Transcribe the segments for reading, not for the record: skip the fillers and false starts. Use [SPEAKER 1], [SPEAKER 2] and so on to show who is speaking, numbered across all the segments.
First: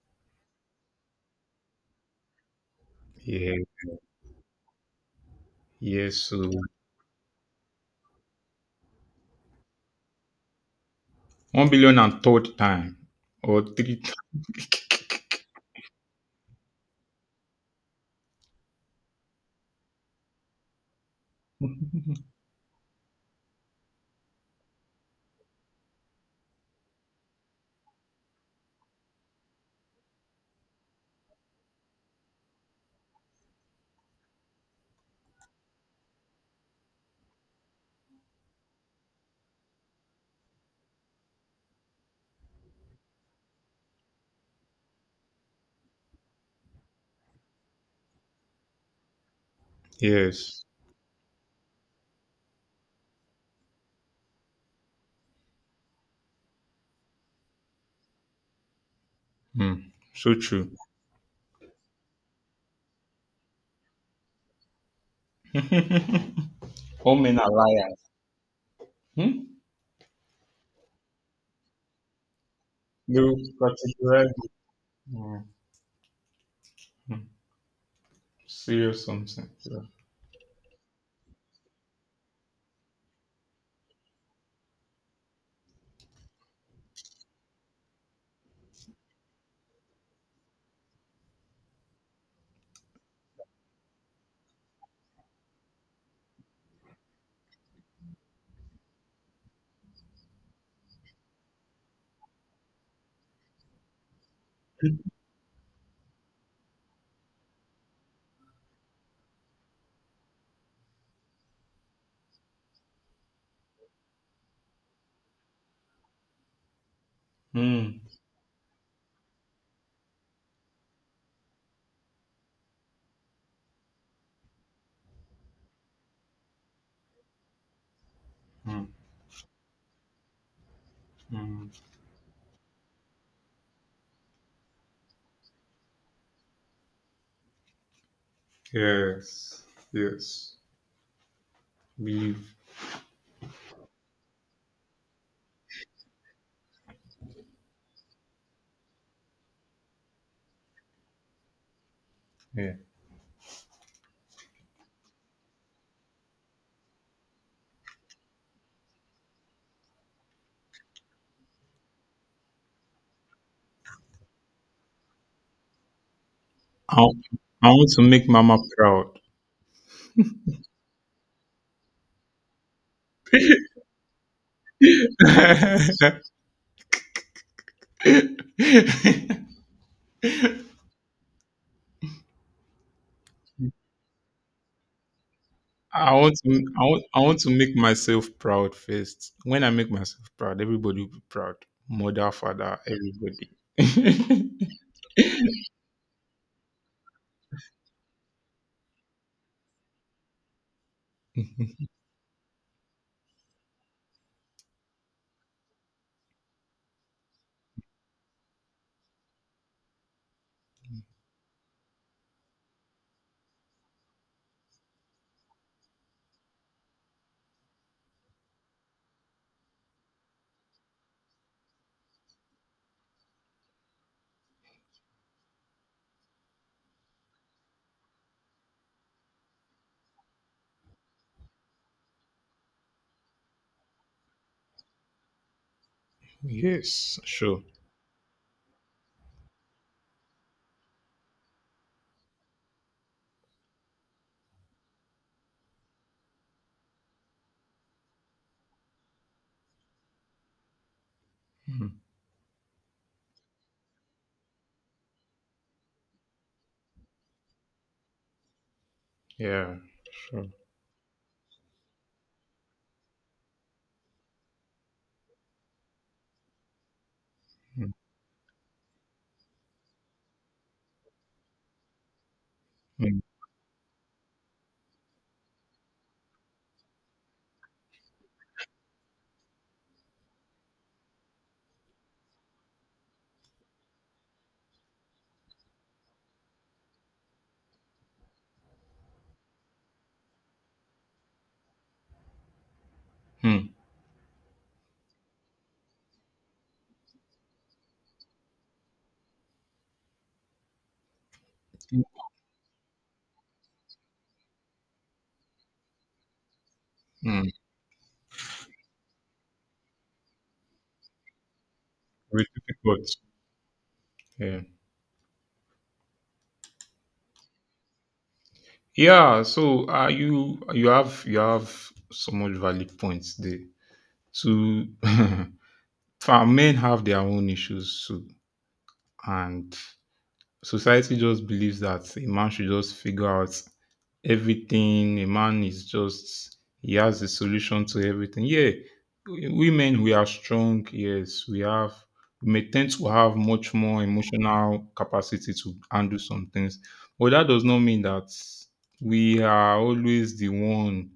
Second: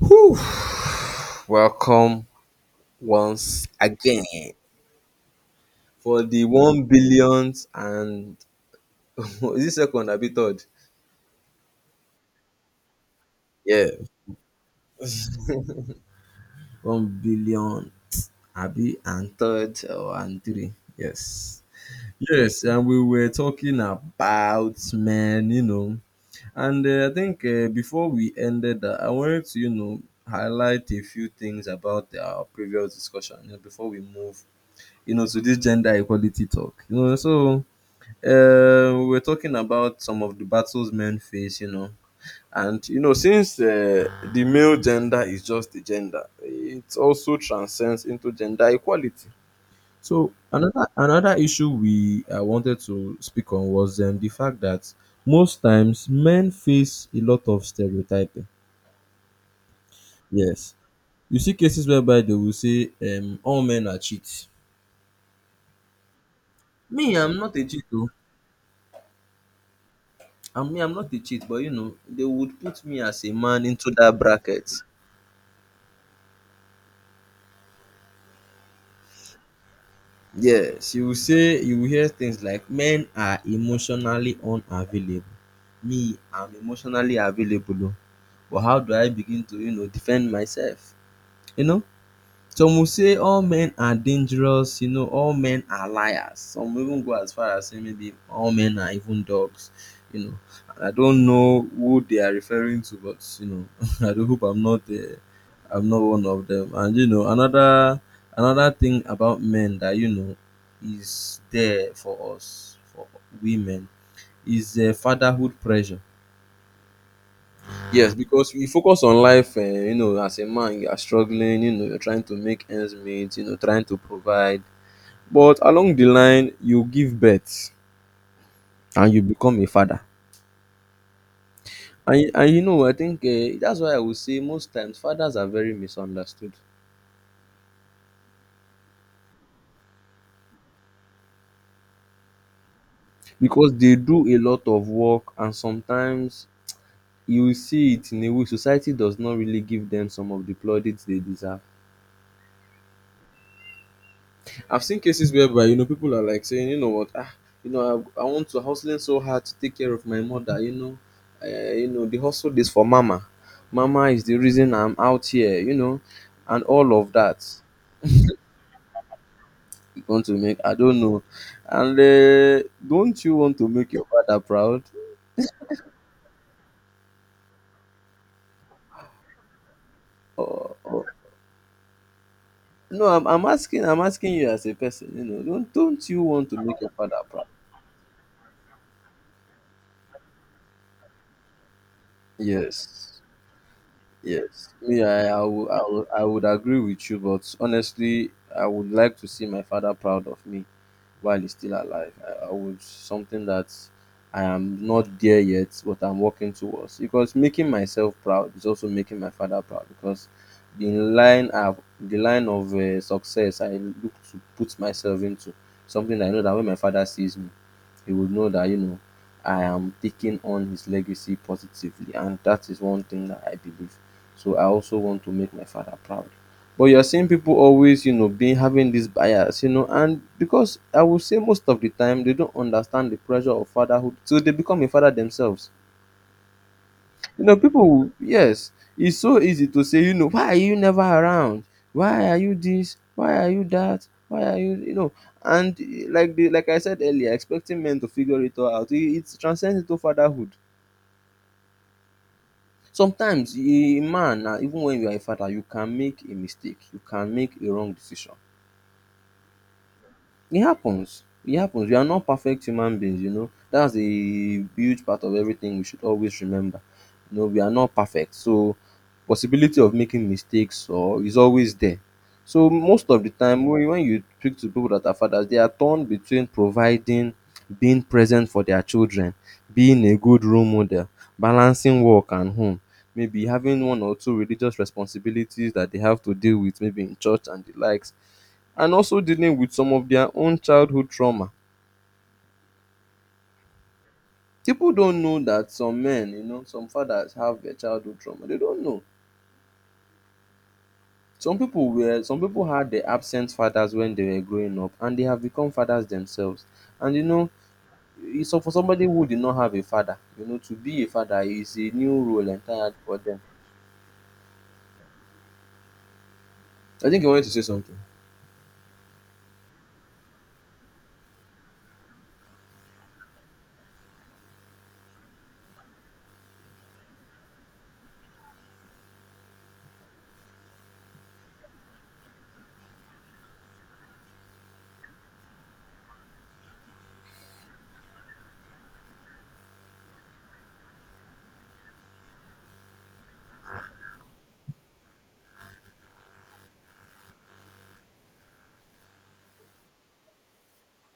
[SPEAKER 1] Whew, welcome
[SPEAKER 2] Yeah,
[SPEAKER 1] once again
[SPEAKER 2] yes.
[SPEAKER 1] for the
[SPEAKER 2] So
[SPEAKER 1] one billionth and is it second abi third?
[SPEAKER 2] 1 billion and third time or
[SPEAKER 1] Yeah,
[SPEAKER 2] three times.
[SPEAKER 1] 1 billion abi and third or and three. Yes, yes, and we were talking about men, you know, and I think before we ended that, I wanted to highlight a few things about our previous discussion, before we move to this gender equality talk. We were talking about some of the battles men face, you know, and since the male gender is just a gender, it also transcends into gender equality. So
[SPEAKER 2] Yes.
[SPEAKER 1] another issue we wanted to speak on was the fact that most times men face a lot of stereotyping.
[SPEAKER 2] Hmm. So true.
[SPEAKER 1] Yes, you see cases whereby they will say all men are cheats. Me,
[SPEAKER 2] All
[SPEAKER 1] I'm
[SPEAKER 2] men are
[SPEAKER 1] not a cheat
[SPEAKER 2] liars.
[SPEAKER 1] though.
[SPEAKER 2] Hmm?
[SPEAKER 1] I mean, I'm not a cheat, but they would put me
[SPEAKER 2] They
[SPEAKER 1] as a
[SPEAKER 2] will
[SPEAKER 1] man into that
[SPEAKER 2] categorize you.
[SPEAKER 1] bracket.
[SPEAKER 2] Hmm. Hmm. Serious something. Yeah.
[SPEAKER 1] Yes, you will hear things like men are emotionally unavailable. Me, I'm emotionally available, oh, but how do I begin to defend myself? You know, some will say all men are dangerous, all men are liars. Some will even go as far as saying maybe all men are even dogs, you know. And I don't know who they are referring to, but I do hope I'm not one of them. And another thing about men that is there for us for women is fatherhood pressure.
[SPEAKER 2] Hmm.
[SPEAKER 1] Yes, because we focus on life, as a man, you are struggling, you're trying to make ends meet, trying to provide. But along the line, you give birth
[SPEAKER 2] Hmm.
[SPEAKER 1] and you become a father.
[SPEAKER 2] Hmm.
[SPEAKER 1] And I think that's why I would say most times fathers are very misunderstood
[SPEAKER 2] Yes. Yes. Believe.
[SPEAKER 1] because they do a lot of work, and sometimes you will see it in a way society does not really give them some of the plaudits they deserve.
[SPEAKER 2] Yeah.
[SPEAKER 1] I've seen cases whereby people are like saying, you know what, I want to hustling so hard to take care of my mother. The hustle is for mama. Mama is the reason I'm out here. And all
[SPEAKER 2] I,
[SPEAKER 1] of that.
[SPEAKER 2] I want to make Mama proud.
[SPEAKER 1] You want to make? I don't know. And don't you want to make your father proud? Or no, I'm asking. I'm asking you as a person. Don't
[SPEAKER 2] I
[SPEAKER 1] you
[SPEAKER 2] want
[SPEAKER 1] want
[SPEAKER 2] to
[SPEAKER 1] to make
[SPEAKER 2] I
[SPEAKER 1] your
[SPEAKER 2] want,
[SPEAKER 1] father
[SPEAKER 2] I want
[SPEAKER 1] proud?
[SPEAKER 2] to make myself proud first. When I make myself proud, everybody will be proud. Mother, father,
[SPEAKER 1] Yes.
[SPEAKER 2] everybody.
[SPEAKER 1] Yes, me, I would agree with you, but honestly, I would like to see my father proud of me while he's still alive. I would something that I am not there yet, but I'm working towards. Because making myself proud is also making my father proud. Because the line of success I look to put myself into something I know that when my father sees me, he would know that I am taking on his legacy positively, and that is one thing that I believe. So I also want to make my father proud. But you're seeing people always, being having this bias, and because I will say most of the time they don't understand the pressure of fatherhood, so they become a father themselves.
[SPEAKER 2] Yes, sure.
[SPEAKER 1] People, yes, it's so easy to say, why are you never around? Why are you this? Why are you that? Why are you, you know? And like the like I said earlier, expecting men to figure it all out, it transcends into fatherhood.
[SPEAKER 2] Mm,
[SPEAKER 1] Sometimes, a man, even when you are a father, you can make a mistake. You can make a wrong decision.
[SPEAKER 2] Yeah, sure.
[SPEAKER 1] It happens. It happens. We are not perfect human beings. That's a huge part of everything we should always remember. We are
[SPEAKER 2] Mm,
[SPEAKER 1] not perfect. So possibility of making mistakes or is always there. So most
[SPEAKER 2] mm,
[SPEAKER 1] of the time when you speak to people that are fathers, they are torn between providing, being present for their children, being a good role model, balancing work and home, maybe having one or two religious responsibilities that they have to deal with, maybe in church and the likes and also dealing with some of their own childhood trauma.
[SPEAKER 2] mm,
[SPEAKER 1] People don't know that some some fathers have their childhood trauma. They don't know. Some people had their absent fathers when they were growing up, and they have become fathers themselves. And
[SPEAKER 2] mm.
[SPEAKER 1] it's so for somebody who did not have a father, to be a father is a new
[SPEAKER 2] Very
[SPEAKER 1] role entirely
[SPEAKER 2] difficult.
[SPEAKER 1] for them.
[SPEAKER 2] Yeah.
[SPEAKER 1] I think you wanted to say something.
[SPEAKER 2] Yeah, so you have so much valid points there. So for men have their own issues too, and society just believes that a man should just figure out everything. A man is just he has the solution to everything. Yeah, women we are strong. Yes, we may tend to have much more emotional capacity to handle some things, but that does not mean that we are always the one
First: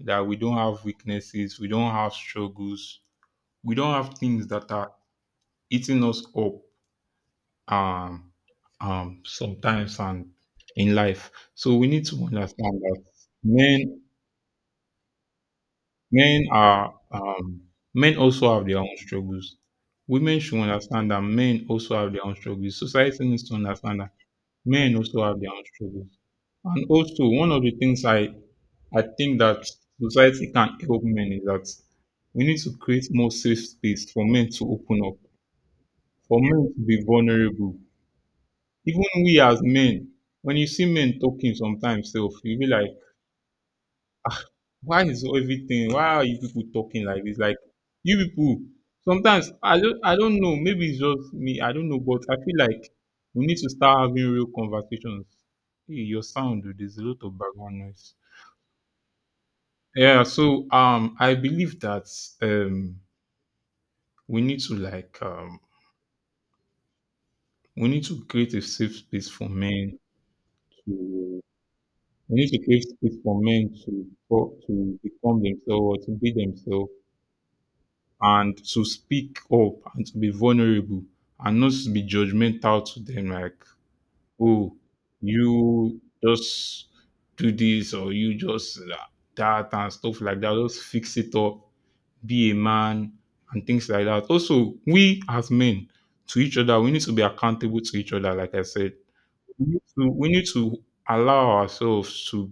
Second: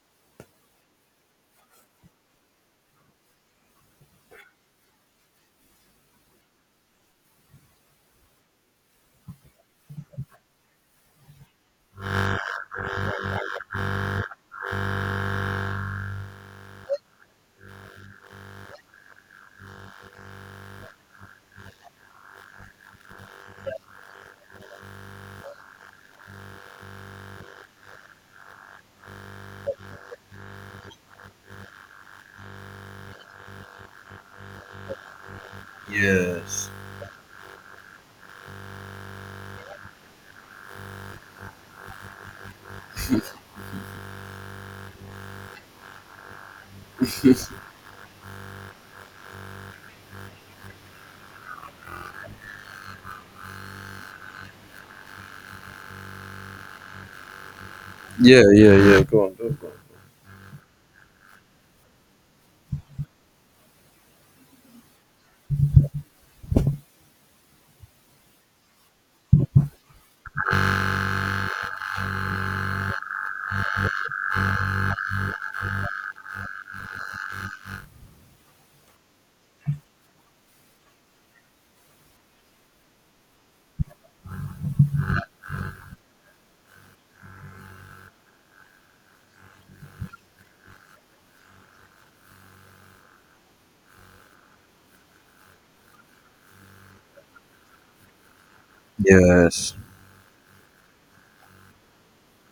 [SPEAKER 2] that we don't have weaknesses, we don't have struggles, we don't have things that are eating us up um, sometimes and in life. So we need to understand that men men are um, men also have their own struggles. Women should understand that men also have their own struggles. Society needs to understand that men also have their own struggles. And also one of the things I think that society can help men is that we need to create more safe space for men to open up, for men to be vulnerable. Even we as men, when you see men talking sometimes self, you be like, why is everything, why are you people talking like this? Like you people, sometimes I don't know, maybe it's just me, I don't know, but I feel like we need to start having real conversations. Hey, your sound, dude, there's a lot of background noise.
[SPEAKER 1] Yeah, yeah, yeah. Go on, just go on.
[SPEAKER 2] Yeah, so I believe that um we need to like, we need to create a safe space for men to. We need to create space for men to, to become themselves or to be themselves and to speak up and to be vulnerable, and not to be judgmental to them like, oh, you just do this or you just that and stuff like that. Just fix it up, be a man and things like that. Also, we as men to each other, we need to be accountable to each other, like I said. We
[SPEAKER 1] Yes.
[SPEAKER 2] need to we need to allow ourselves to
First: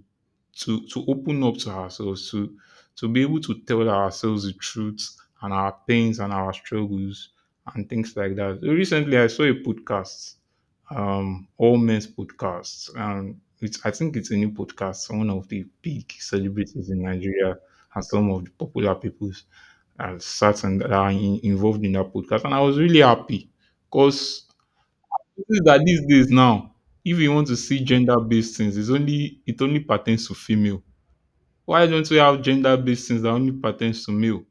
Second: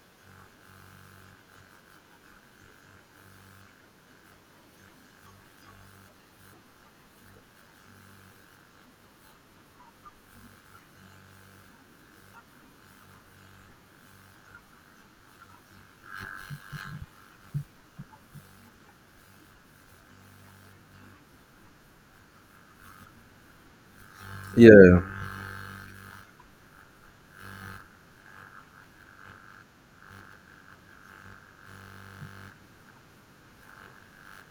[SPEAKER 2] open up to ourselves, to be able to tell ourselves the truth and our pains and our struggles and things like that. Recently, I saw a podcast, All Men's Podcast, and it's I think it's a new podcast. One of the big celebrities in Nigeria and some of the popular peoples are sat and are involved in that podcast, and I was really happy because
[SPEAKER 1] Yeah.
[SPEAKER 2] notice that these days now, if you want to see gender-based things, it only pertains to female. Why don't we have gender-based things that only pertains to male?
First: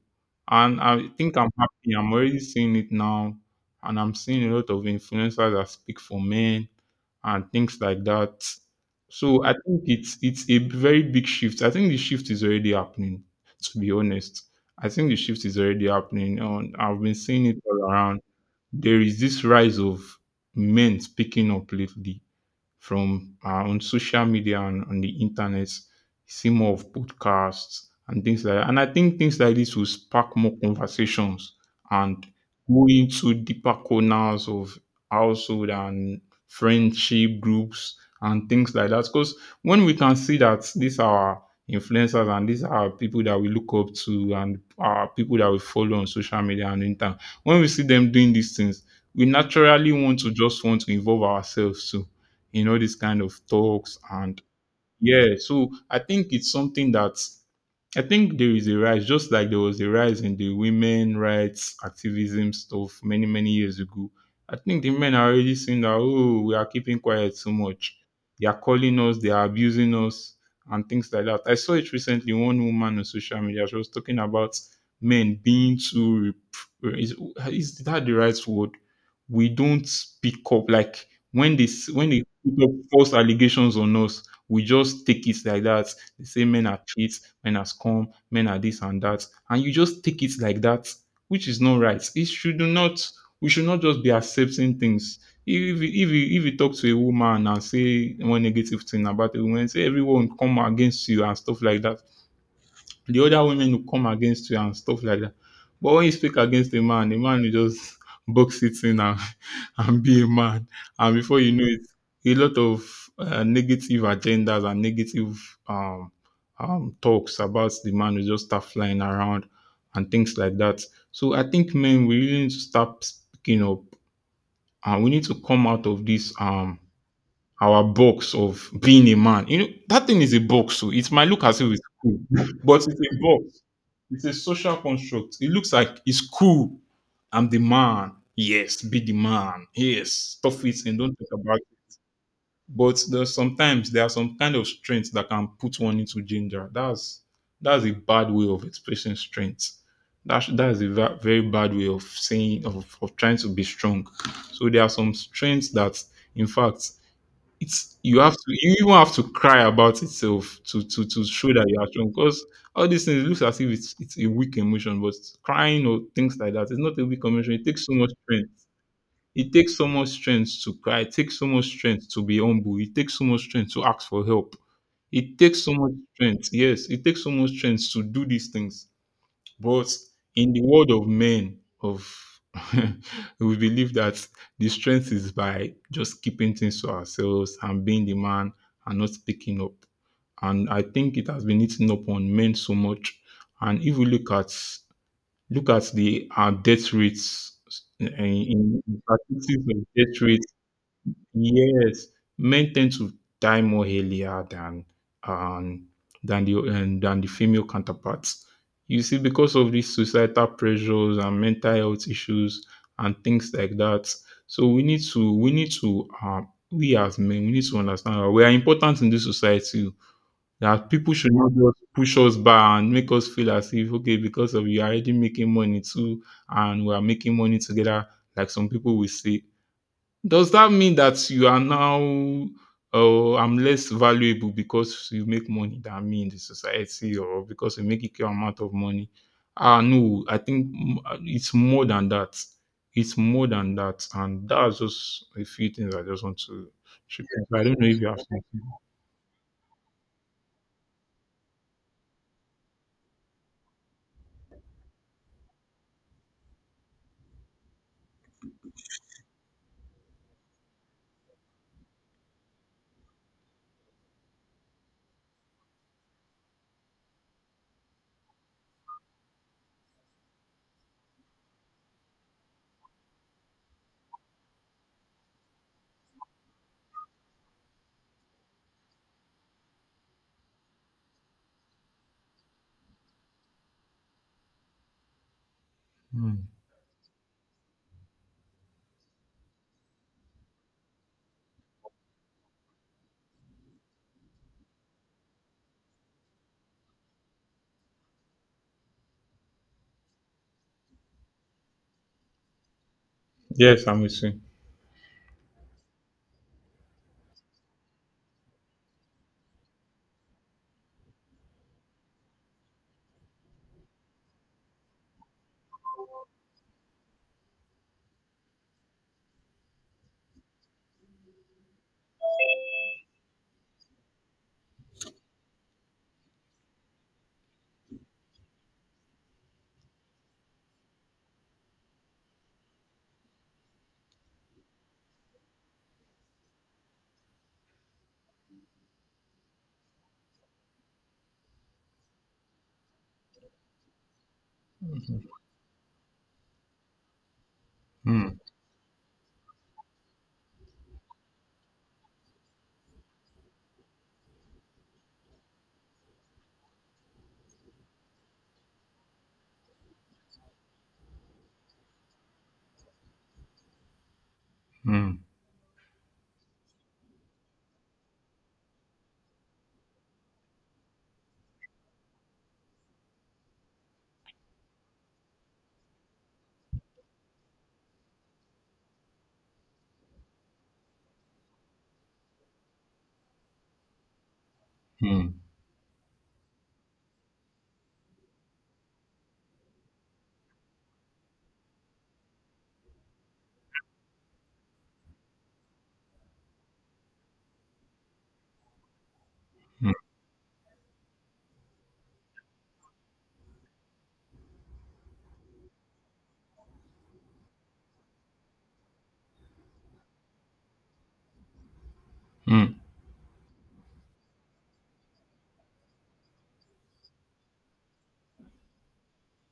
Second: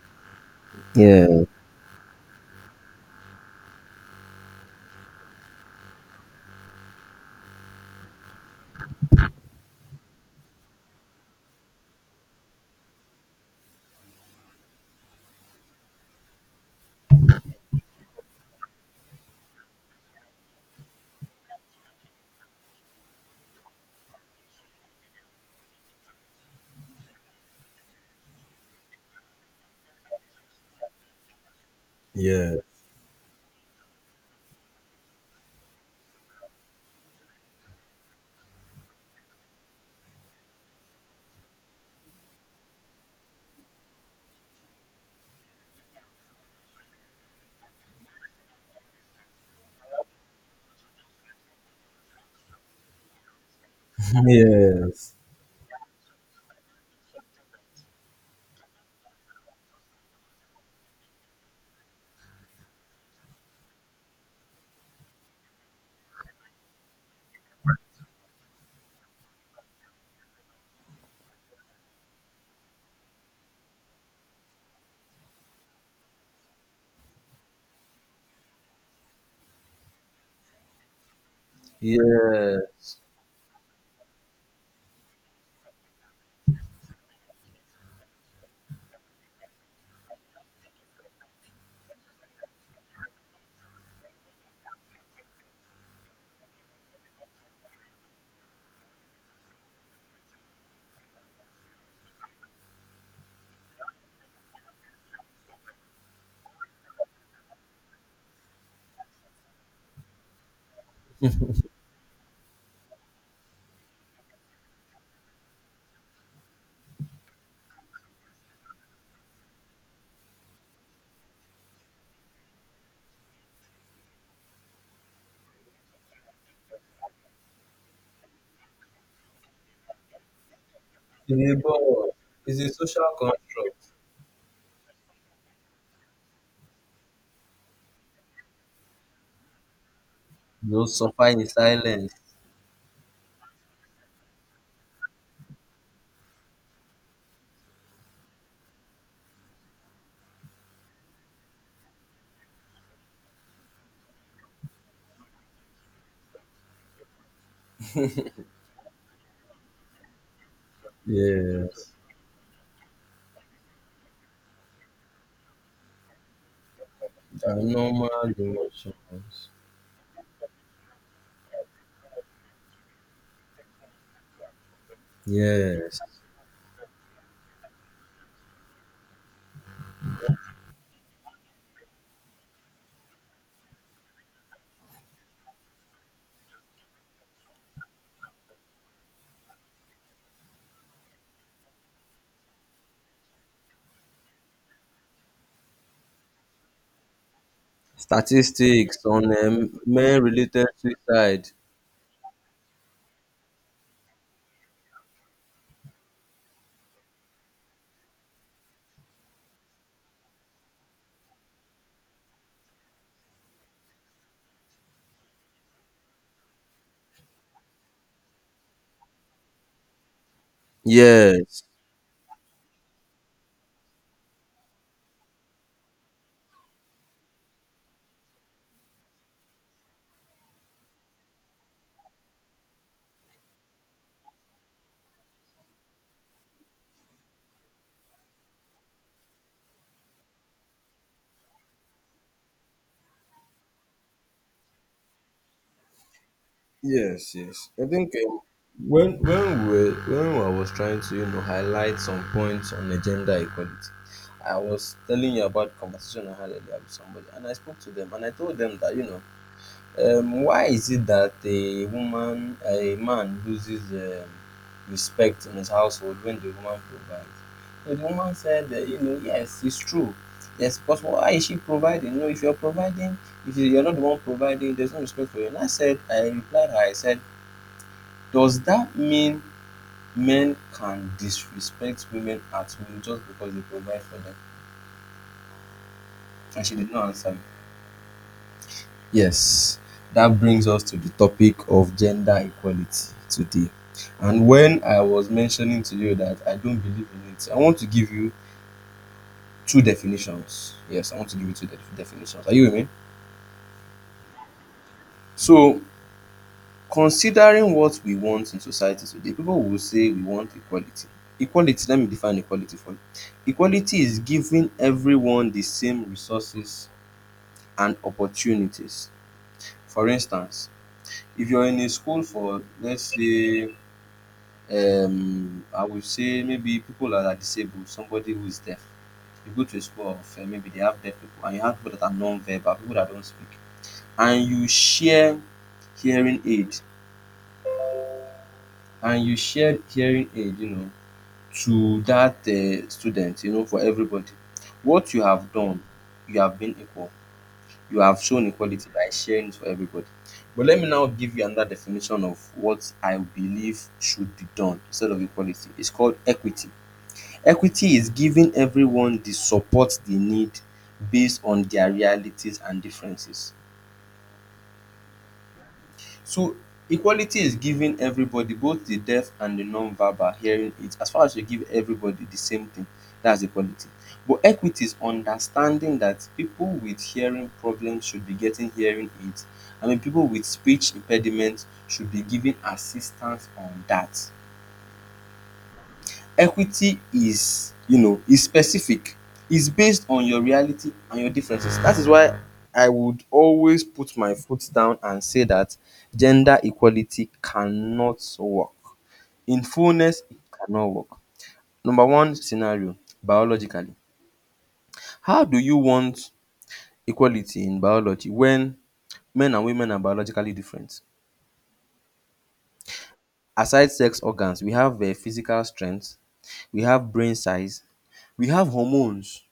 [SPEAKER 2] And I think
[SPEAKER 1] Yeah.
[SPEAKER 2] I'm happy. I'm already seeing it now, and I'm seeing a lot of influencers that speak for men and things like that. So I think it's a very big shift. I think the shift is already happening. To be honest, I think the shift is already happening. On I've been seeing it all around. There is this rise of men speaking up lately, from our own social media and on the internet, see more of podcasts and things like that. And I think things like this will spark more conversations and
[SPEAKER 1] Yeah.
[SPEAKER 2] go into deeper corners of household and friendship groups and things like that. Because when we can see that these are influencers and these are people that we look up to and are people that we follow on social media and internet, when we see them doing these things, we naturally want to just want to involve ourselves too in all these kind of talks, and
[SPEAKER 1] Yes.
[SPEAKER 2] yeah, so I think it's something that I think there is a rise, just like there was a rise in the women rights activism stuff many, many years ago. I think the men are already seeing that, oh, we are keeping quiet too much. They are calling us, they are abusing us, and things like that. I saw it recently, one woman on social media, she was talking about men being too, rep- is, is that the right word? We don't speak up. Like when they
[SPEAKER 1] Yes.
[SPEAKER 2] put up false allegations on us, we just take it like that. They say men are cheats, men are scum, men are this and that. And you just take it like that, which is not right. It should not, we should not just be accepting things. If you talk to a woman and say one negative thing about a woman, say everyone come against you and stuff like that, the other women will come against you and stuff like that. But when you speak against a man will just box it in, and be a man. And before you know it, a lot of negative agendas and negative talks about the man will just start flying around and things like that. So I think men, we really need to start speaking up, and we need to come out of this our box of being a man. You know, that thing is a box, so it might look
[SPEAKER 1] It's a
[SPEAKER 2] as if it's
[SPEAKER 1] bond.
[SPEAKER 2] cool,
[SPEAKER 1] A
[SPEAKER 2] but it's
[SPEAKER 1] social
[SPEAKER 2] a box,
[SPEAKER 1] construct.
[SPEAKER 2] it's a social construct. It looks like it's cool. I'm the man. Yes, be the man. Yes, stuff it
[SPEAKER 1] Those
[SPEAKER 2] and don't
[SPEAKER 1] suffer
[SPEAKER 2] talk
[SPEAKER 1] in
[SPEAKER 2] about it.
[SPEAKER 1] silence.
[SPEAKER 2] But there's sometimes there are some kind of strengths that can put one into danger. That's a bad way of expressing strength. That's a very bad way of saying of trying to be strong. So there are some strengths that, in fact, it's you have to you even have to cry about itself to show that
[SPEAKER 1] Yeah.
[SPEAKER 2] you are strong, because all these things it looks as if it's a weak emotion, but crying or things like that is not a weak emotion.
[SPEAKER 1] Are
[SPEAKER 2] It takes so much
[SPEAKER 1] normal
[SPEAKER 2] strength.
[SPEAKER 1] emotions.
[SPEAKER 2] It takes so much strength to cry. It takes so much strength to be humble. It takes so much strength to ask for help. It takes so much
[SPEAKER 1] Yes.
[SPEAKER 2] strength. Yes, it takes so much strength to do these things, but in the world of men, of we believe that the strength is by just keeping things to ourselves and being the man and not speaking up. And I think it has been eating up on men so much. And if we look at the our death rates, in
[SPEAKER 1] Statistics on
[SPEAKER 2] statistics of death
[SPEAKER 1] men
[SPEAKER 2] rates.
[SPEAKER 1] related suicide.
[SPEAKER 2] Yes, men tend to die more earlier than um, than the female counterparts. You see, because of these societal pressures and mental health issues and things like that. So we need to we as men, we need to understand that we are important in this society. That people should not
[SPEAKER 1] Yes,
[SPEAKER 2] just push us back and make us feel as if, okay, because of you are already making money too and we are making money together, like some people will say, does that mean that you are now, oh, I'm less valuable because you make money than me in the society, or because you make a equal amount of money? Ah, no, I think it's more than that. It's more than that, and that's just a few things I just want to chip
[SPEAKER 1] yes,
[SPEAKER 2] in. I
[SPEAKER 1] yes.
[SPEAKER 2] don't
[SPEAKER 1] I
[SPEAKER 2] know if you
[SPEAKER 1] think
[SPEAKER 2] have something.
[SPEAKER 1] when I was trying to highlight some points on the gender equality, I was telling you about conversation I had earlier with somebody, and I spoke to them and I told them that why is it that a man loses respect in his household when the woman provides? So the woman said, yes, it's true. Yes, because why is she providing? If you're providing, if you're not the one providing, there's no respect for you. And I replied her, I said, does that mean men can disrespect women at will just because they provide for them?
[SPEAKER 2] Mm.
[SPEAKER 1] And she did not answer me. Yes, that brings us to the topic of gender equality today. And when I was mentioning to you that I don't believe in it, I want to give you two definitions. Yes, I want to give you two definitions. Are you with me?
[SPEAKER 2] Yes, I'm with you.
[SPEAKER 1] So, considering what we want in society today, people will say we want equality. Equality, let me define equality for you. Equality is giving everyone the same resources and opportunities. For instance, if you're in a school for, let's say, I would say maybe people that are disabled, somebody who is deaf. You go to a school of maybe they have deaf people, and you have people that are non-verbal, people that don't speak, and you share hearing aid, and you share hearing aid, to that student, for everybody. What you have done, you have been equal. You have
[SPEAKER 2] Mm,
[SPEAKER 1] shown equality by sharing it for everybody. But let me now give you another definition of what I believe should be done instead of equality. It's called equity. Equity is giving everyone the support they need based on their realities and differences.
[SPEAKER 2] mm,
[SPEAKER 1] So equality is giving everybody both the deaf and the non-verbal hearing it as far as you give everybody the same thing. That's equality. But equity is understanding that people with hearing problems should be getting hearing aids. I mean, people with speech impediments should be given assistance on that.
[SPEAKER 2] mm,
[SPEAKER 1] Equity is you know is specific. It's based on your reality and your differences. That is why I would always put my foot down and say that gender equality cannot work. In
[SPEAKER 2] mm,
[SPEAKER 1] fullness, it cannot work. Number one scenario, biologically, how do you want equality in biology when men and women are biologically different?
[SPEAKER 2] mm,
[SPEAKER 1] Aside sex organs, we have physical strength, we have brain size, we have hormones.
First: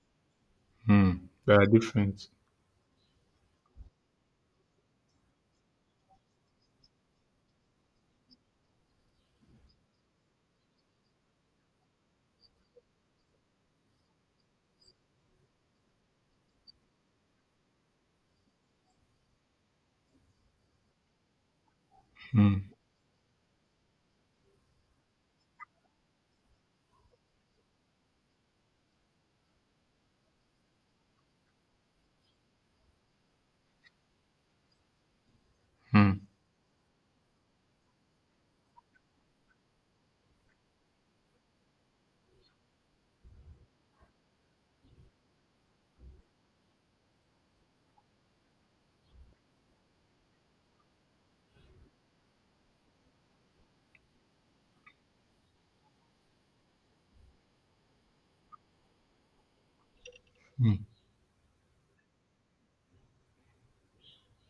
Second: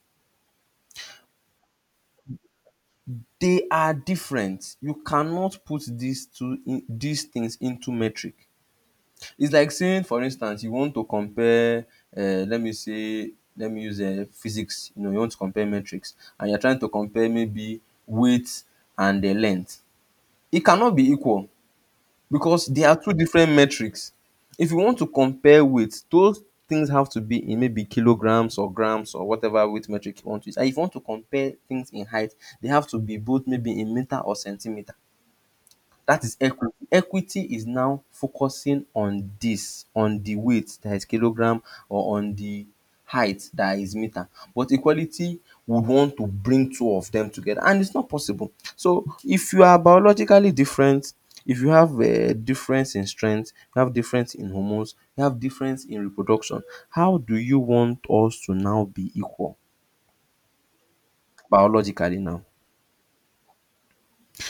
[SPEAKER 2] mm. They are different.
[SPEAKER 1] They are different. You cannot put these two in these things into metric. It's like saying, for instance, you want to uh, let me say, let me use physics. You want to compare metrics, and you're trying to compare maybe weight and the length. It cannot be equal, because
[SPEAKER 2] Mm,
[SPEAKER 1] they are two different metrics. If you want to compare weight, those things have to be in maybe kilograms or grams or whatever weight metric you want to use. And if you want to compare things in height, they have to be both maybe in meter or centimeter.
[SPEAKER 2] mm,
[SPEAKER 1] That is equity. Equity is now focusing on this, on the weight that is kilogram or on the height that is meter. But equality would want to bring two of them together, and it's not possible. So if you are biologically different, if you have a difference in strength, you have difference in hormones, you have difference in reproduction, how do you want us to now be equal
[SPEAKER 2] mm,
[SPEAKER 1] biologically now?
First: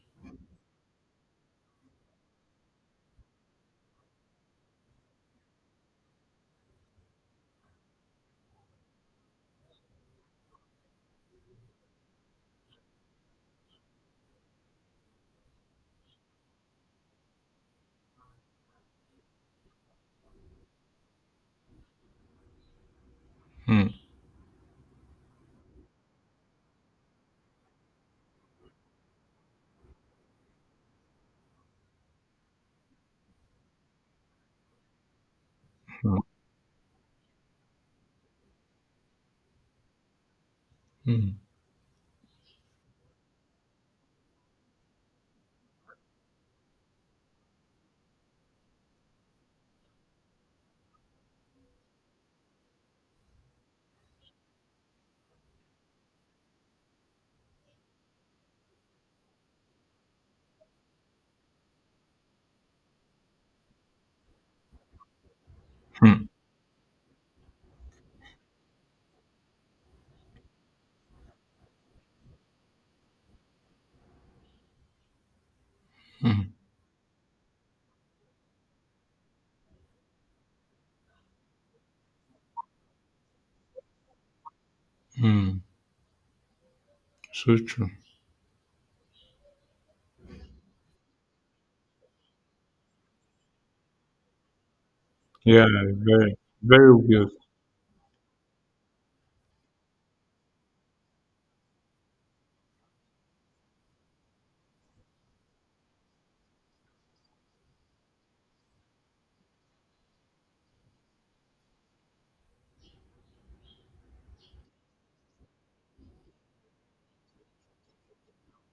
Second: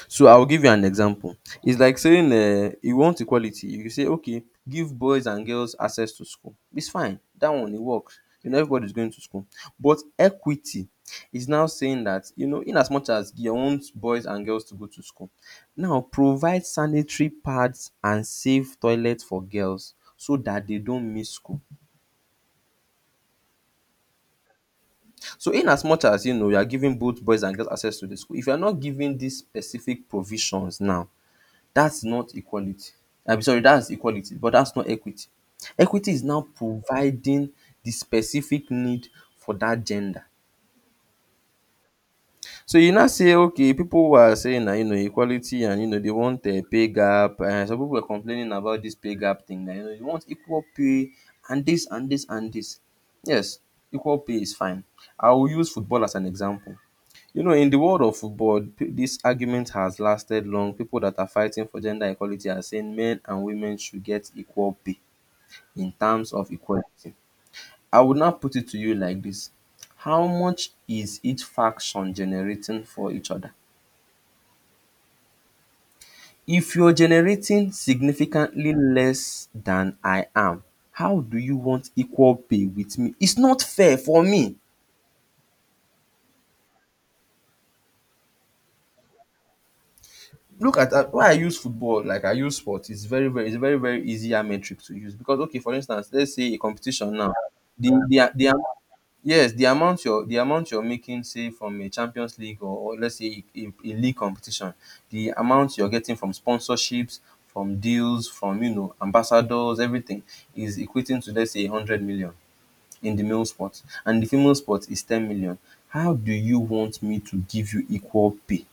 [SPEAKER 1] So I'll give you an example. It's like saying you want equality. You say, okay, give boys and girls access to school. It's fine. That one, it works. You know, everybody's going to school. But equity is now saying that, you know, in as much as you want boys and girls to go to school, now provide sanitary pads and safe toilets for girls so that they don't miss school.
[SPEAKER 2] mm,
[SPEAKER 1] So in as much as, you know, you are giving both boys and girls access to the school, if you are not giving these specific provisions now, that's not equality. I'm sorry, that's equality, but that's not equity. Equity
[SPEAKER 2] mm,
[SPEAKER 1] is now providing the specific need for that gender.
[SPEAKER 2] mm,
[SPEAKER 1] So you now say, okay, people who are saying that, you know, equality, and you know they want a pay gap, and some people are complaining about this pay gap thing. That, you know, you want equal pay and this and this and this. Yes, equal pay is fine. I will use football as an example. You know, in the world of football, this argument has lasted long. People that are fighting for gender equality are saying men and women should get equal pay in
[SPEAKER 2] mm,
[SPEAKER 1] terms of equality. I would now put it to you like this. How much is each faction generating for each other?
[SPEAKER 2] mm.
[SPEAKER 1] If you're generating significantly less than I am, how do you want equal pay with me? It's not fair for me.
[SPEAKER 2] Mm. So true.
[SPEAKER 1] Look at why I use football, like I use sport. It's very, very, it's a very, very easier metric to use because, okay,
[SPEAKER 2] Yeah,
[SPEAKER 1] for instance, let's
[SPEAKER 2] very,
[SPEAKER 1] say a
[SPEAKER 2] very
[SPEAKER 1] competition
[SPEAKER 2] weird.
[SPEAKER 1] now, the the the amou- yes, the amount you're making, say from a Champions League, or let's say a, a league competition, the amount you're getting from sponsorships, from deals, from, you know, ambassadors, everything is equating to, let's say, 100 million in the male sport, and the female sport is 10 million. How do you want me to give you equal pay?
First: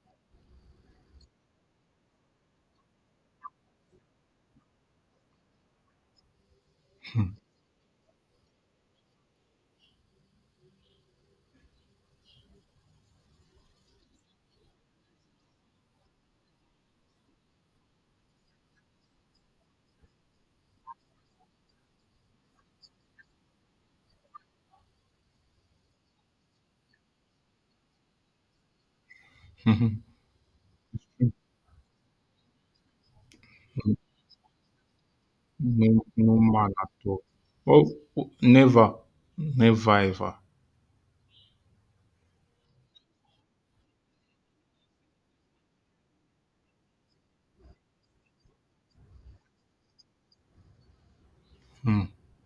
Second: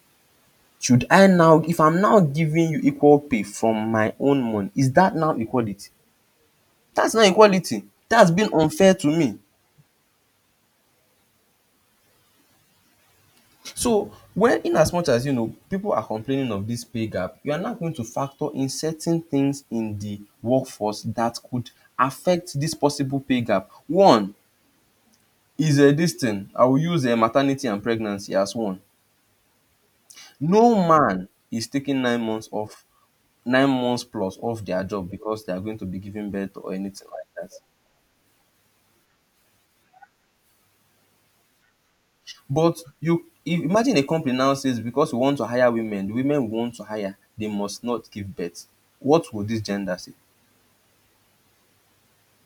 [SPEAKER 1] Should I now, if I'm now giving you equal pay from my own money, is that now equality? That's not
[SPEAKER 2] Hmm,
[SPEAKER 1] equality. That's been unfair to me. So, when in as much as, you know, people are complaining of this pay gap, you are not going to factor in certain things in the workforce that could affect this possible pay gap. One is a this thing, I will use a maternity and pregnancy as one.
[SPEAKER 2] mhm.
[SPEAKER 1] No man is taking 9 months off, 9 months plus off their job because they are going to be
[SPEAKER 2] No,
[SPEAKER 1] giving
[SPEAKER 2] no
[SPEAKER 1] birth
[SPEAKER 2] man
[SPEAKER 1] or
[SPEAKER 2] at
[SPEAKER 1] anything
[SPEAKER 2] all.
[SPEAKER 1] like that.
[SPEAKER 2] Oh, oh, never, never ever.
[SPEAKER 1] But you im imagine a company now says, because we want to hire women, the women we want to hire, they must not give birth. What will this gender say?
[SPEAKER 2] Hmm,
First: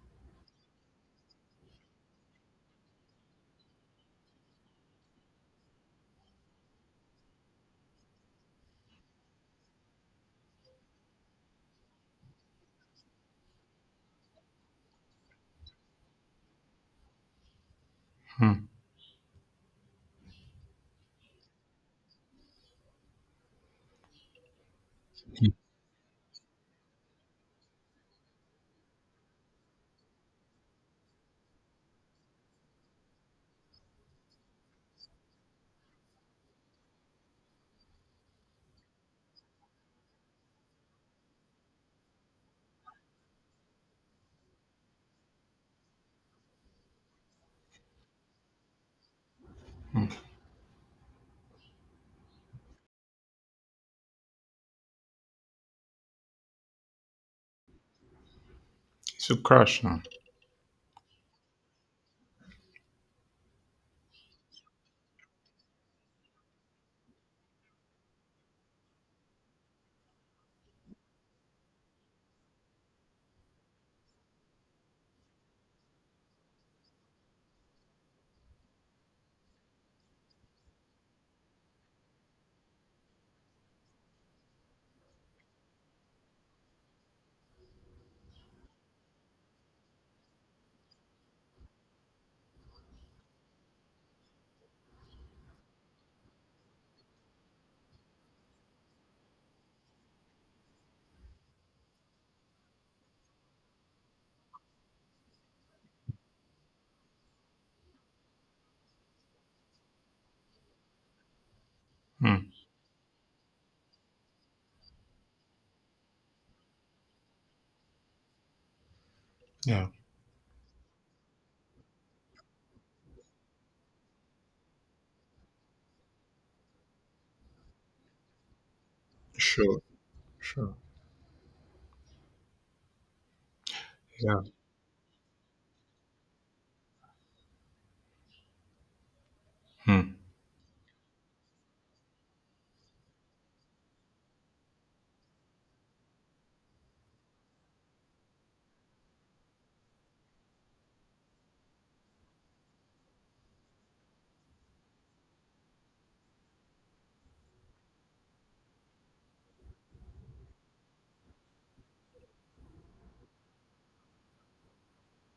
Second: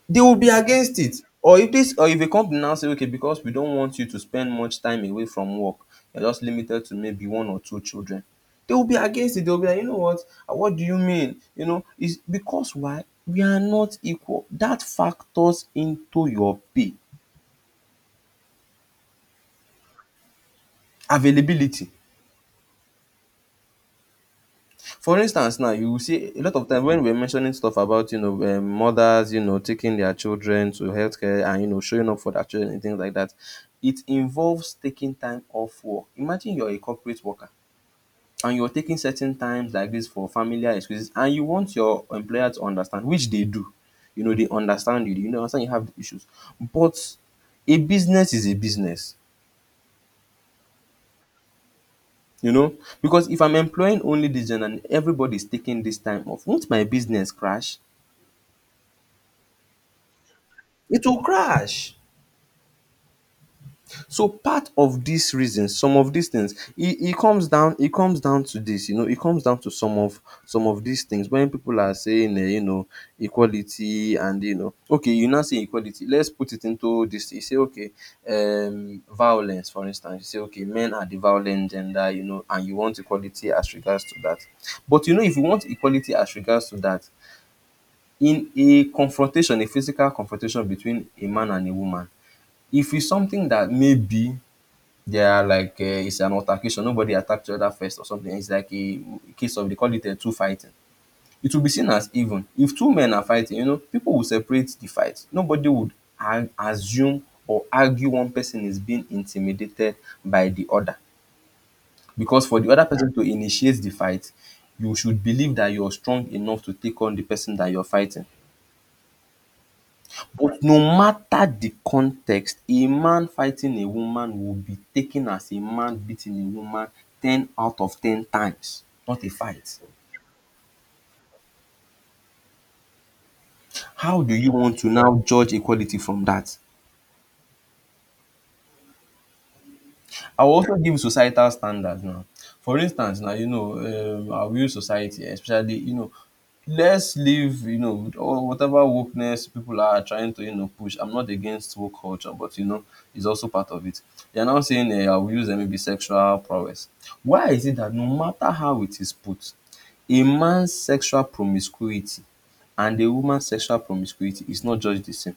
[SPEAKER 1] They will be against it. Or if this, or if a company now say, okay, because we don't want you to spend much time away from work, you're just limited to maybe one or two children, they will be against it. They will be like, you know what, ah, what do you mean? You know, it's because why? We are not equal. That factors into your pay.
[SPEAKER 2] hmm,
[SPEAKER 1] Availability. For instance now, you will see a lot of time when we're mentioning stuff about, you know, mothers, you know, taking their children to healthcare and, you know, showing up for their children and things like that, it involves taking time off work. Imagine you're a corporate worker and you're taking certain times like this for familiar excuses and you want your employer to understand, which they do. You know, they understand you, you know, understand you have the issues. But a business is a business.
[SPEAKER 2] hmm.
[SPEAKER 1] You know, because if I'm employing only this gen and everybody's taking this time off, won't my business crash?
[SPEAKER 2] It's a crash now.
[SPEAKER 1] It will crash. So part of these reasons, some of these things, it comes down, it comes down to this, you know, it comes down to some of these things when people are saying, you know, equality, and you know, okay, you now say equality. Let's put it into this. You say, okay, violence, for instance. You say, okay, men are the violent gender, you know, and you want equality as regards to that. But you know, if you want equality as regards to that, in a confrontation, a physical confrontation between a man and a woman, if it's something that maybe they are like it's an altercation, nobody attacked the other first or something. It's like a case of they call it a two fighting. It will be seen as even. If two men are fighting, you know, people will separate the fight. Nobody would assume or argue one person is being intimidated by the other.
[SPEAKER 2] Hmm,
[SPEAKER 1] Because for the other person to initiate the fight, you should believe that you're strong enough to take on the person that you're fighting.
[SPEAKER 2] yeah,
[SPEAKER 1] But no matter the context, a man fighting a woman will be taken as a man beating a woman ten out of ten times, not a fight.
[SPEAKER 2] sure, sure.
[SPEAKER 1] How do
[SPEAKER 2] Yeah,
[SPEAKER 1] you want to now judge equality from that?
[SPEAKER 2] hmm.
[SPEAKER 1] I will also give societal standards now. For instance, now, you know, our real society, especially, you know, let's live, you know, with all whatever wokeness people are trying to, you know, push. I'm not against woke culture, but you know, it's also part of it. They are now saying I will use maybe sexual prowess. Why is it that no matter how it is put, a man's sexual promiscuity and a woman's sexual promiscuity is not judged the same?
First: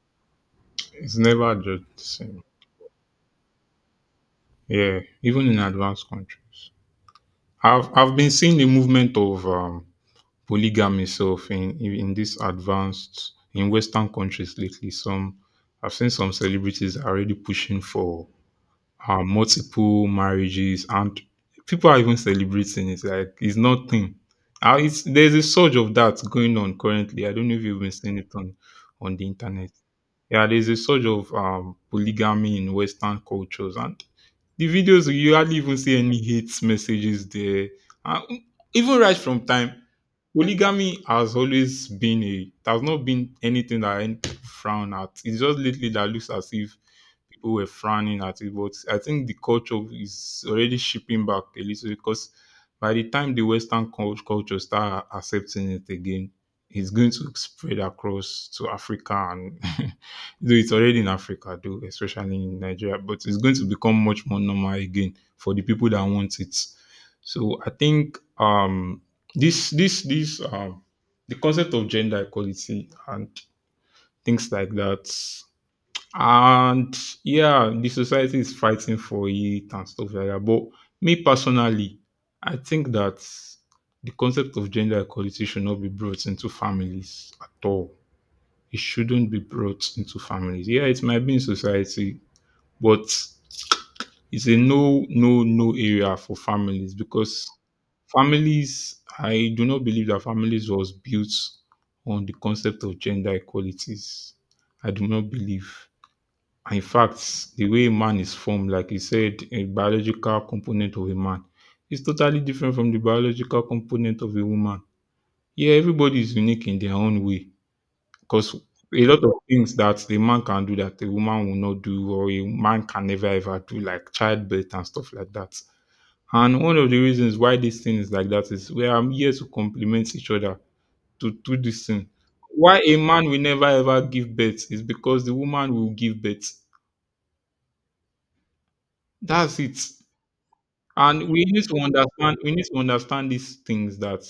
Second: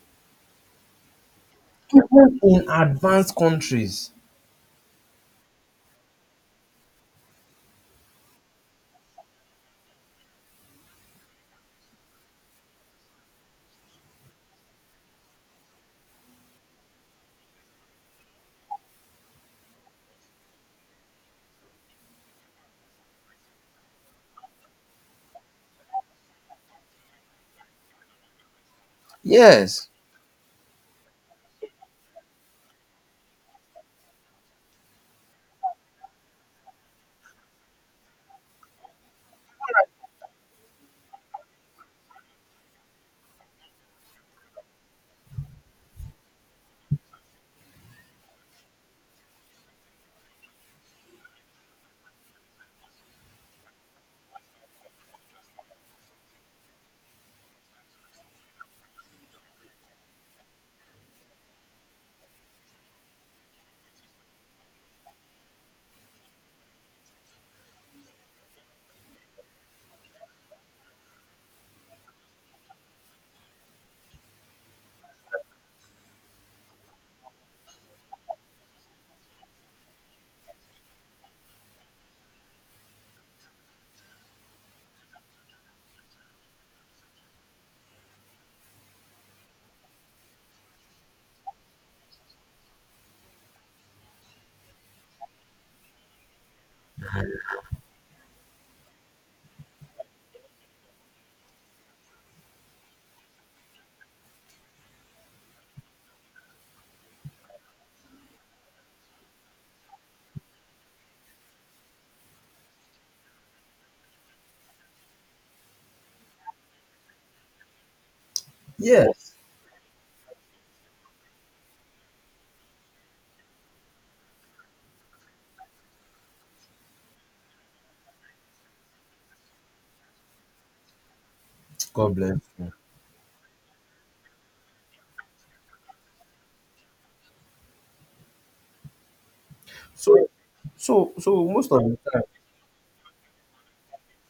[SPEAKER 2] It's never just the
[SPEAKER 1] Even
[SPEAKER 2] same.
[SPEAKER 1] in advanced countries,
[SPEAKER 2] Yeah, even in advanced countries, I've been seeing the movement of polygamy itself in this advanced in Western countries lately. Some I've seen some celebrities are already pushing for multiple marriages, and people are even celebrating it. Like it's nothing. There's a surge of that going on currently. I don't know if you've been seeing it on the internet.
[SPEAKER 1] yes.
[SPEAKER 2] Yeah, there's a surge of polygamy in Western cultures, and the videos, you hardly even see any hate messages there. Uh, Even right from time, polygamy has always been a it has not been anything that any people frown at. It's just lately that looks as if people were frowning at it. But I think the culture is already shipping back a little because by the time the Western culture start accepting it again, it's going to spread across to Africa and though it's already in Africa though, especially in Nigeria, but it's going to become much more normal again for the people that want it. So I think this this this the concept of gender equality and things like that and yeah, the society is fighting for it and stuff like that, but me personally, I think that the concept of gender equality should not be brought into families at all. It shouldn't be brought into families. Yeah, it might be in society, but it's a no, no, no area for families because families, I do not believe that families was built on the concept of gender equalities. I do not believe. And in fact, the way a man is formed, like you said, a biological component of a man is totally different from the biological component of a woman. Yeah, everybody is unique in their own way because a lot
[SPEAKER 1] Yes.
[SPEAKER 2] of things that a man can do that a woman will not do or a man can never ever do, like childbirth and stuff like that. And one of the reasons why this thing is like that is we are here to complement each other to do this thing.
[SPEAKER 1] God bless.
[SPEAKER 2] Why a man will never ever give birth is because the woman will give birth. That's it.
[SPEAKER 1] So so
[SPEAKER 2] And
[SPEAKER 1] so most of the
[SPEAKER 2] we need to understand these things that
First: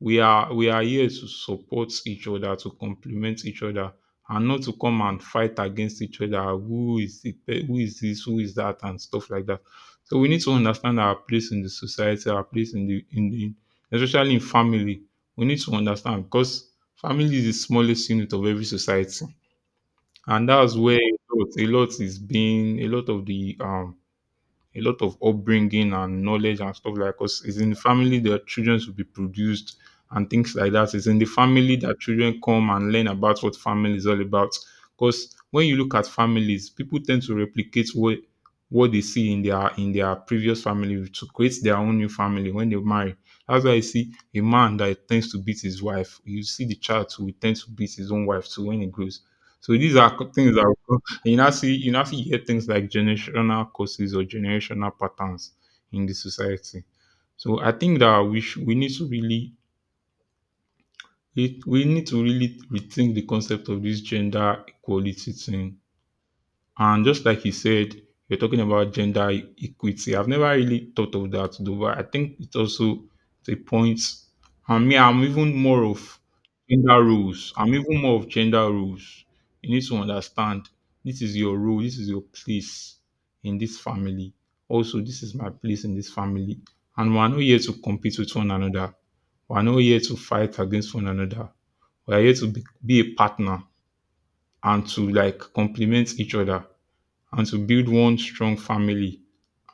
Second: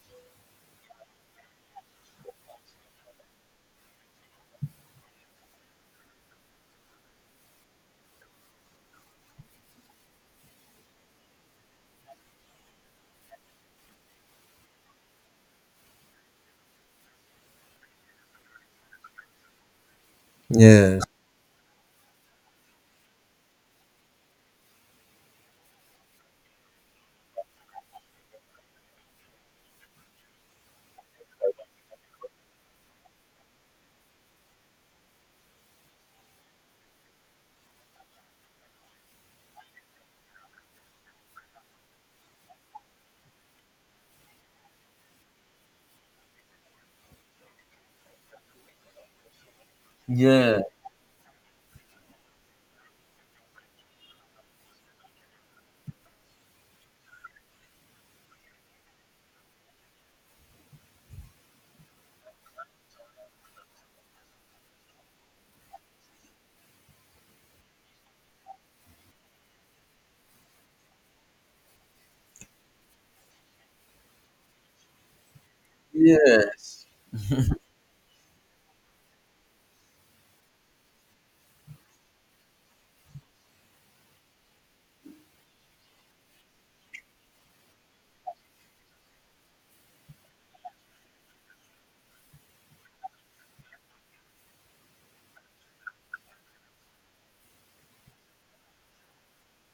[SPEAKER 2] we are here to support each other, to complement each other, and not to come and fight against each other, who is who is this, who is that, and stuff like that. So we need to understand our place in the society, our place in the, especially in family, we need to understand because family is the smallest unit of every society. And that's where
[SPEAKER 1] Yes.
[SPEAKER 2] a lot of the a lot of upbringing and knowledge and stuff like us. It's in the family that children will be produced and things like that. It's in the family that children come and learn about what family is all about. Because when you look at families, people tend to replicate what they see in their previous family to create their own new family when they marry. That's why you see a man that tends to beat his wife. You see the child who tends to beat his own wife too when he grows. So these are things
[SPEAKER 1] Yeah,
[SPEAKER 2] that, and you now see you hear things like generational causes or generational patterns in the society. So I think that we need to really, we need to really rethink the concept of this gender equality thing. And just like you said, you're talking about gender equity. I've never really thought of that though, but I think it's also the point. And me, I'm even more of
[SPEAKER 1] yeah,
[SPEAKER 2] gender rules. I'm even more of gender rules. You need to understand, this is your role, this is your place in this family. Also, this is my place in this family. And we're not here to compete with one another. We're not here to fight against one another. We're here to be a partner and to like complement each other and to build one strong family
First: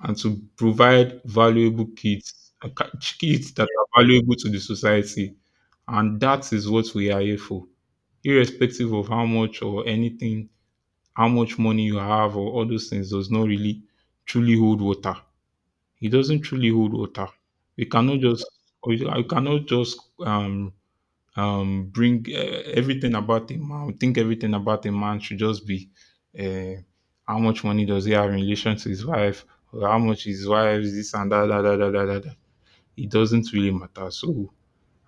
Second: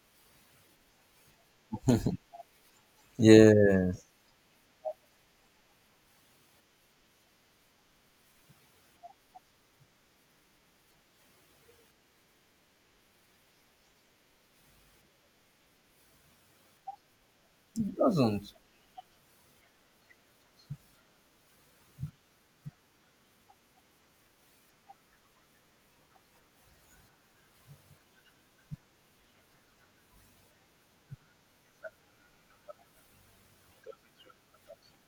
[SPEAKER 2] and to provide valuable kids, kids
[SPEAKER 1] yeah.
[SPEAKER 2] that
[SPEAKER 1] It
[SPEAKER 2] are valuable to the society. And that is what we are here for, irrespective of how much or anything, how much money you have, or all those things does not really truly hold water. It doesn't truly hold water. We cannot just,
[SPEAKER 1] doesn't.
[SPEAKER 2] we I cannot just bring everything about a man should just be uh, how much money does he have in relation to his wife or how much his wife is this and that. It doesn't really matter. So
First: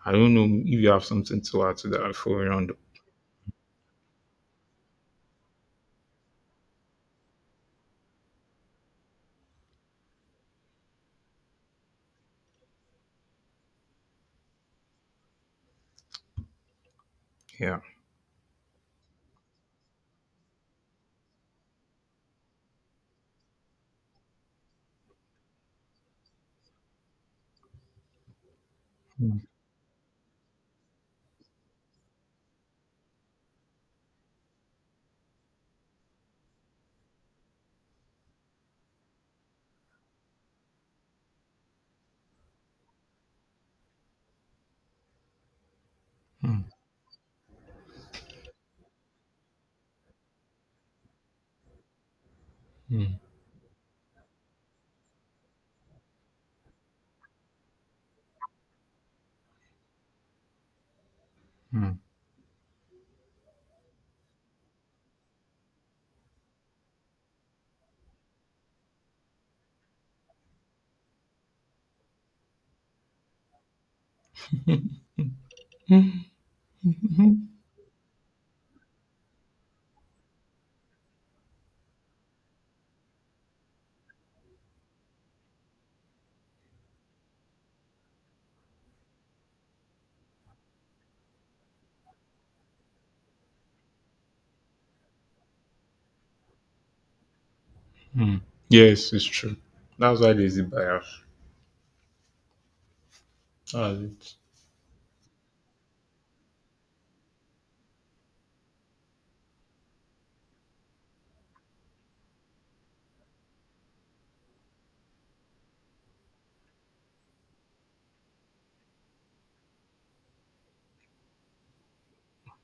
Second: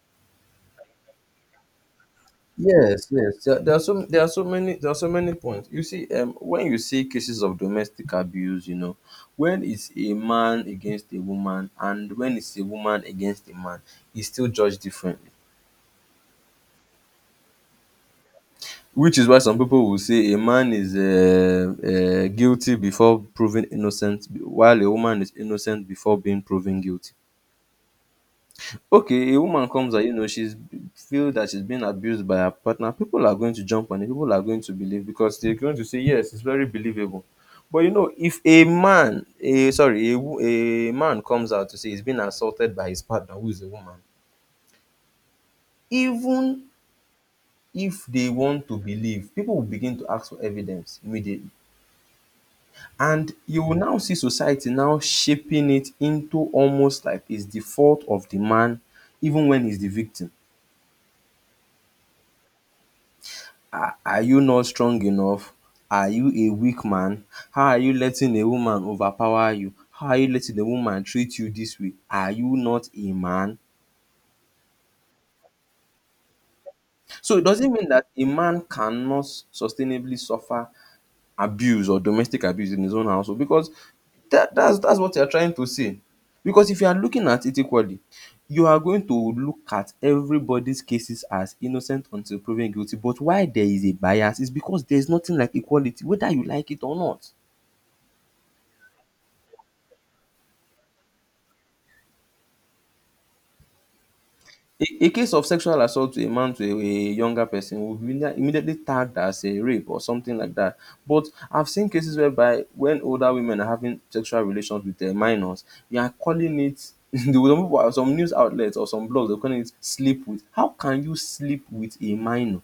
[SPEAKER 2] I don't know if you have something to add to that before round.
[SPEAKER 1] Yes, yes. There are so, there are so many, there are so many points. You see, when you see cases of domestic abuse, you know, when it's a man against a woman and when it's a woman against a man, it's still judged differently.
[SPEAKER 2] Yeah.
[SPEAKER 1] Which is why some people will say a man is guilty before proven innocent, while a woman is innocent before being proven guilty. Okay, a woman comes and, you know, she's feel that she's being abused by her partner, people are going to jump on it, people are going to believe because they're going to say yes, it's very believable. But you know, if a man a sorry, a man comes out to say he's been assaulted by his partner who is a woman,
[SPEAKER 2] Mm,
[SPEAKER 1] even if they want to believe, people will begin to ask for evidence immediately,
[SPEAKER 2] mm,
[SPEAKER 1] and you will now see society now shaping it into almost like it's the fault of the man, even when he's the victim.
[SPEAKER 2] mm,
[SPEAKER 1] Are you not strong enough? Are you a weak man? How are you letting a woman overpower you? How are you letting a woman treat you this way? Are you not a man?
[SPEAKER 2] mm. Mm, mm,
[SPEAKER 1] So it doesn't mean that a man cannot sustainably suffer abuse or domestic abuse in his own household because that's that's what you're trying to say. Because if you are looking at it equally, you are going to look at everybody's cases as innocent until proven guilty. But why there is a bias is because there's nothing like equality, whether you like it or not.
[SPEAKER 2] mm. Yes, it's true. That's why there's a bias. That's it.
[SPEAKER 1] A case of sexual assault to a man to a younger person will be immediately tagged as a rape or something like that. But I've seen cases whereby when older women are having sexual relations with their minors, we are calling it the some people, some news outlets or some blogs are calling it sleep with. How can you sleep with a minor?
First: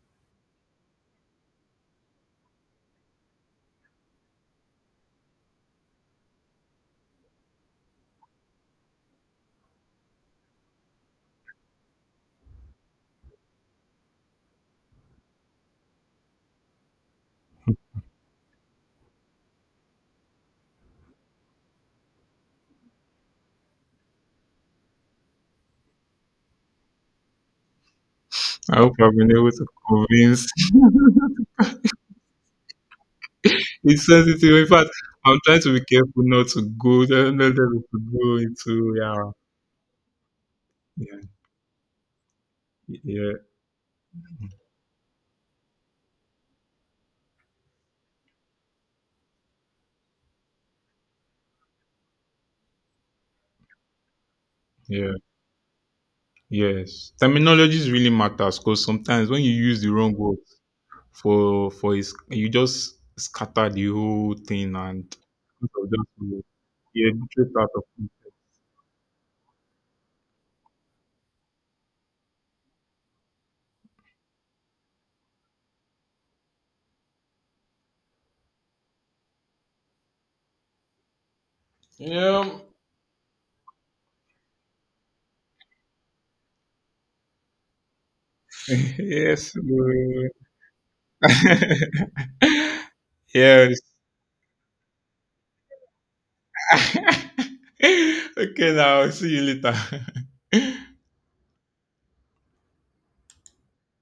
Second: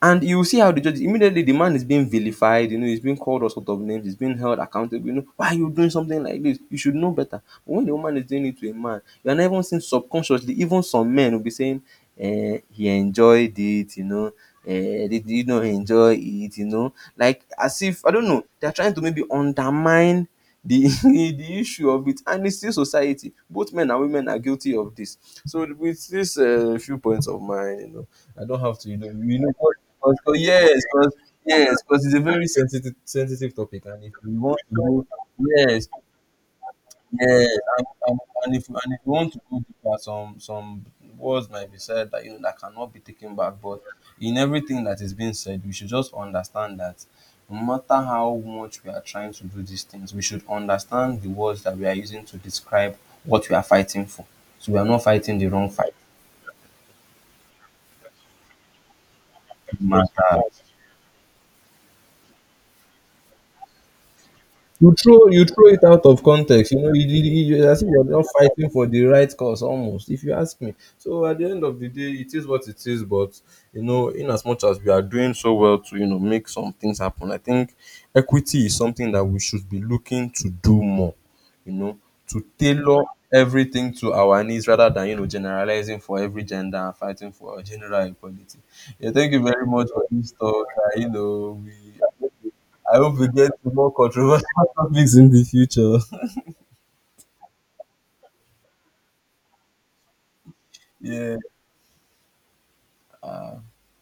[SPEAKER 1] And you see how the judge, immediately the man is being vilified, you know, he's being called all sorts of names, he's being held accountable. You know, why are you doing something like this? You should know better. But when the woman is doing it to a man, you are not even seeing subconsciously, even some men will be saying, eh, he enjoyed it, you know, eh, did you not enjoy it, you know? Like as if I don't know, they're trying to maybe undermine the the issue of it, and it's still society, both men and women are guilty of this. So with this few points of mine, you know, I don't have
[SPEAKER 2] I
[SPEAKER 1] to,
[SPEAKER 2] hope
[SPEAKER 1] you know,
[SPEAKER 2] I've been
[SPEAKER 1] you
[SPEAKER 2] able
[SPEAKER 1] know.
[SPEAKER 2] to
[SPEAKER 1] 'Cause- 'cause-
[SPEAKER 2] convince.
[SPEAKER 1] Yes, because yes, because it's a very sensitive topic, and
[SPEAKER 2] It's
[SPEAKER 1] if you
[SPEAKER 2] sensitive.
[SPEAKER 1] want
[SPEAKER 2] In
[SPEAKER 1] to
[SPEAKER 2] fact,
[SPEAKER 1] go
[SPEAKER 2] I'm trying to be
[SPEAKER 1] yes,
[SPEAKER 2] careful not to go,
[SPEAKER 1] yes,
[SPEAKER 2] not
[SPEAKER 1] and
[SPEAKER 2] to
[SPEAKER 1] and
[SPEAKER 2] go
[SPEAKER 1] and if, and
[SPEAKER 2] into,
[SPEAKER 1] if you want
[SPEAKER 2] yeah,
[SPEAKER 1] to go deeper, some words might be said that, you know, that cannot be
[SPEAKER 2] yeah, yeah,
[SPEAKER 1] taken back. But in everything that is being said, we should just understand that no matter how much we are trying to do these things, we should understand the words that we are using to describe what we are fighting for. So we are not
[SPEAKER 2] yeah,
[SPEAKER 1] fighting the wrong fight.
[SPEAKER 2] yes. Terminologies really matters because sometimes when you use the wrong word for is you just scatter the whole thing
[SPEAKER 1] You
[SPEAKER 2] and
[SPEAKER 1] throw you throw it
[SPEAKER 2] people
[SPEAKER 1] out
[SPEAKER 2] just
[SPEAKER 1] of
[SPEAKER 2] will,
[SPEAKER 1] context. You know,
[SPEAKER 2] yeah, drift out
[SPEAKER 1] as
[SPEAKER 2] of
[SPEAKER 1] if you're not
[SPEAKER 2] it.
[SPEAKER 1] fighting for the right cause almost, if you ask me. So at the end of the day, it is what it is. But you know, in as much as we are doing so well to, you know, make some things happen, I think equity is something that we should be looking to do more, you know, to
[SPEAKER 2] Yeah.
[SPEAKER 1] tailor everything to our needs rather than, you know, generalizing for every gender and fighting for general equality. Yeah, thank you
[SPEAKER 2] Yes.
[SPEAKER 1] very much for this talk. You know, we I hope we get to
[SPEAKER 2] Yes.
[SPEAKER 1] more controversial topics in the future.
[SPEAKER 2] Okay, now see you later.
[SPEAKER 1] Yeah.